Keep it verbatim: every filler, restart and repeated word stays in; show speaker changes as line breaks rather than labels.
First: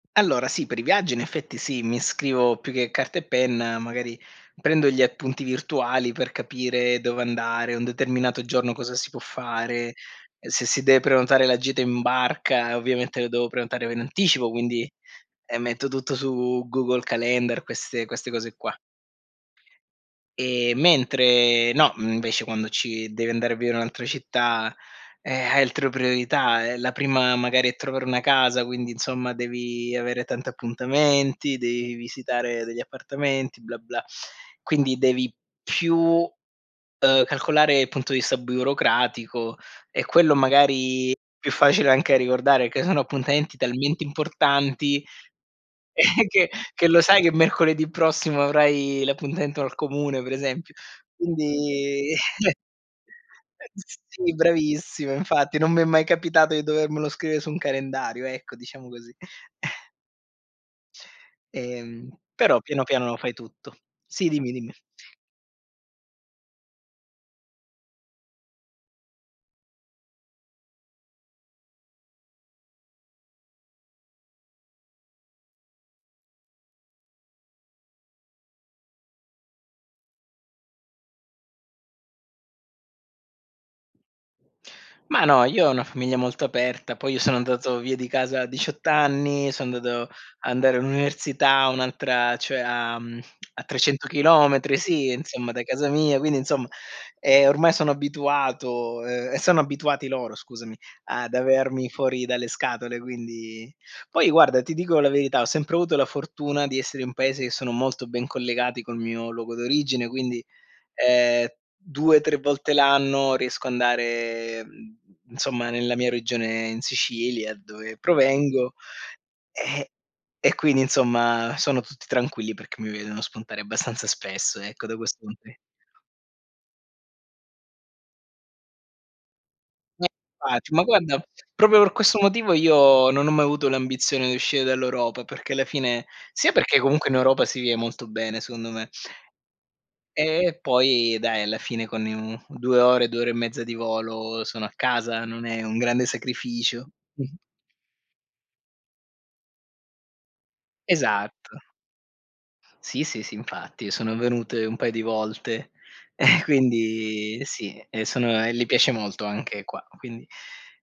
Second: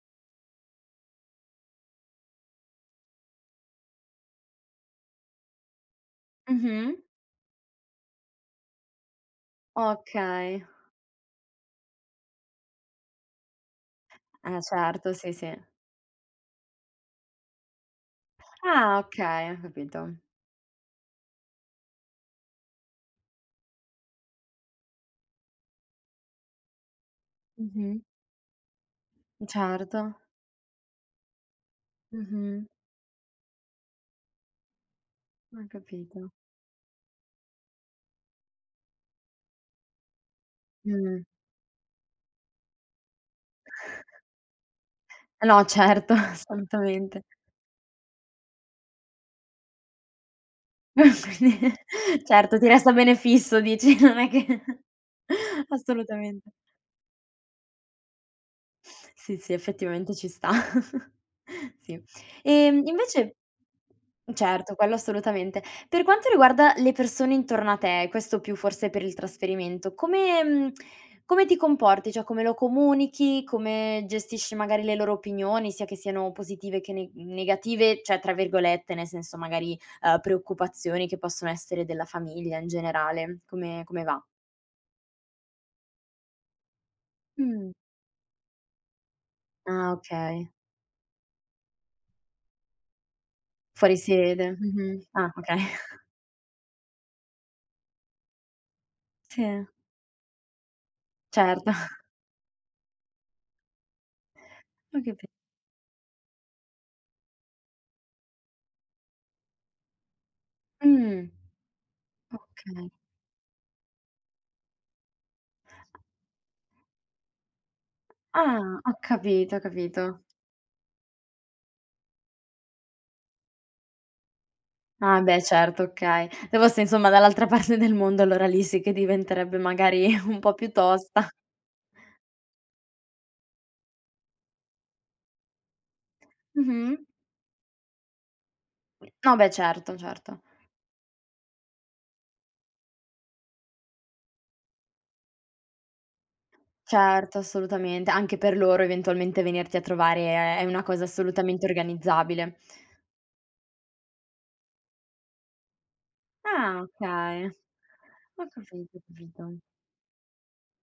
Allora sì, per i viaggi in effetti sì, mi scrivo più che carta e penna, magari prendo gli appunti virtuali per capire
Mh-mh.
dove andare un determinato giorno, cosa si può fare,
Okay.
se si deve prenotare la gita in barca, ovviamente, lo devo prenotare in anticipo,
Eh
quindi
certo, sì, sì.
metto tutto su Google Calender, queste queste cose qua.
Ah okay, capito.
Ehm, mentre, no, invece, quando ci devi andare a vivere un'altra città, eh, hai altre priorità, è la prima magari
Mh-mh.
trovare una casa, quindi insomma devi
Certo.
avere tanti appuntamenti, devi visitare
Mh-mh.
degli appartamenti, "bla-bla". Quindi devi
Ho
più,
capito.
uhm, calcolare il punto di vista burocratico e quello magari
Mh.
più facile anche da ricordare, che sono appuntamenti talmente importanti
No, certo,
che che lo
assolutamente.
sai che mercoledì prossimo avrai l'appuntamento al comune pre esempio quindi
Certo, ti resta un bene
eh-eh,
fisso
[unintelligible]
dici, non è
sì,
che
bravissima infatti, non mi è mai
assolutamente.
capitato di dovermelo scrivere su un calendario ecco, diciamo così.
Sì, sì, effettivamente ci sta. Sì.
Ehm, però piano
Ehm,
piano lo fai
invece
tutto. Sì dimmi, dimmi.
Certo quello, assolutamente. Per quanto riguarda le persone intorno a te, questo più forse per il trasferimento, come come ti comporti, cioè come lo comunichi, come gestisci magari le loro opinioni sia che siano positive che ne negative ceh, tra virgolette, nel senso, magari, uhm, "preoccupazioni" che possono essere della famiglia in generale. Come come va?
Ma no, io ho una famiglia molto aperta, poi io sono
Mh.
andato via di casa a diciott anni, sono
Ah,
andato
okay.
andare all'università, un'altra, cioè a
Fuori
trecento
sede.
chilometri
Mh-mh.
sì,
Ah,
insomma,
okay.
da casa mia, quindi, insomma, eh, ormai sono abituato e sono
Sì.
abituati loro, scusami, ad
Certo.
avermi fuori dalle scatole, quindi poi guarda ti dico
Ho
la
capi
verità, ho sempre avuto la fortuna di essere in paesi che sono molto ben collegati col mio luogo d'origine, quindi
Mhmm,
ehm due tre volte
okay.
l'anno riesco andare, insomma, nella mia regione in Sicilia, dove provengo,
Ah, ho capito, ho
eh,
capito.
e quindi, insomma, sono tutti tranquilli perché mi vedono spuntare abbastanza spesso ecco da
Ah,
questo
beh,
[unintelligible]
certo, okay. Se fossi, insomma, dall'altra parte del mondo, allora lì sì che diventerebbe magari
[unintelligible]
un po' più
Ma guarda
tosta.
proprio per questo motivo io non ho mai avuto l'ambizione di uscire dall'Europa, perché alla fine sia perché
Mh-mh.
comunque in Europa si vive molto bene secondo me.
No, beh, certo,
E
certo.
e poi dai alla fine con due ore, due ore e mezza di volo sono a casa, non è un grande sacrificio.
Certo,
Mh-mh.
assolutamente. Anche per loro eventualmente venirti a trovare è è una cosa
Esatto.
assolutamente organizzabile.
Sì, sì, sì infatti sono venute un paio di volte,
Ah,
quindi
okay,
sì, sono
ho
e le piace
capito,
molto
capito.
anche qua, quindi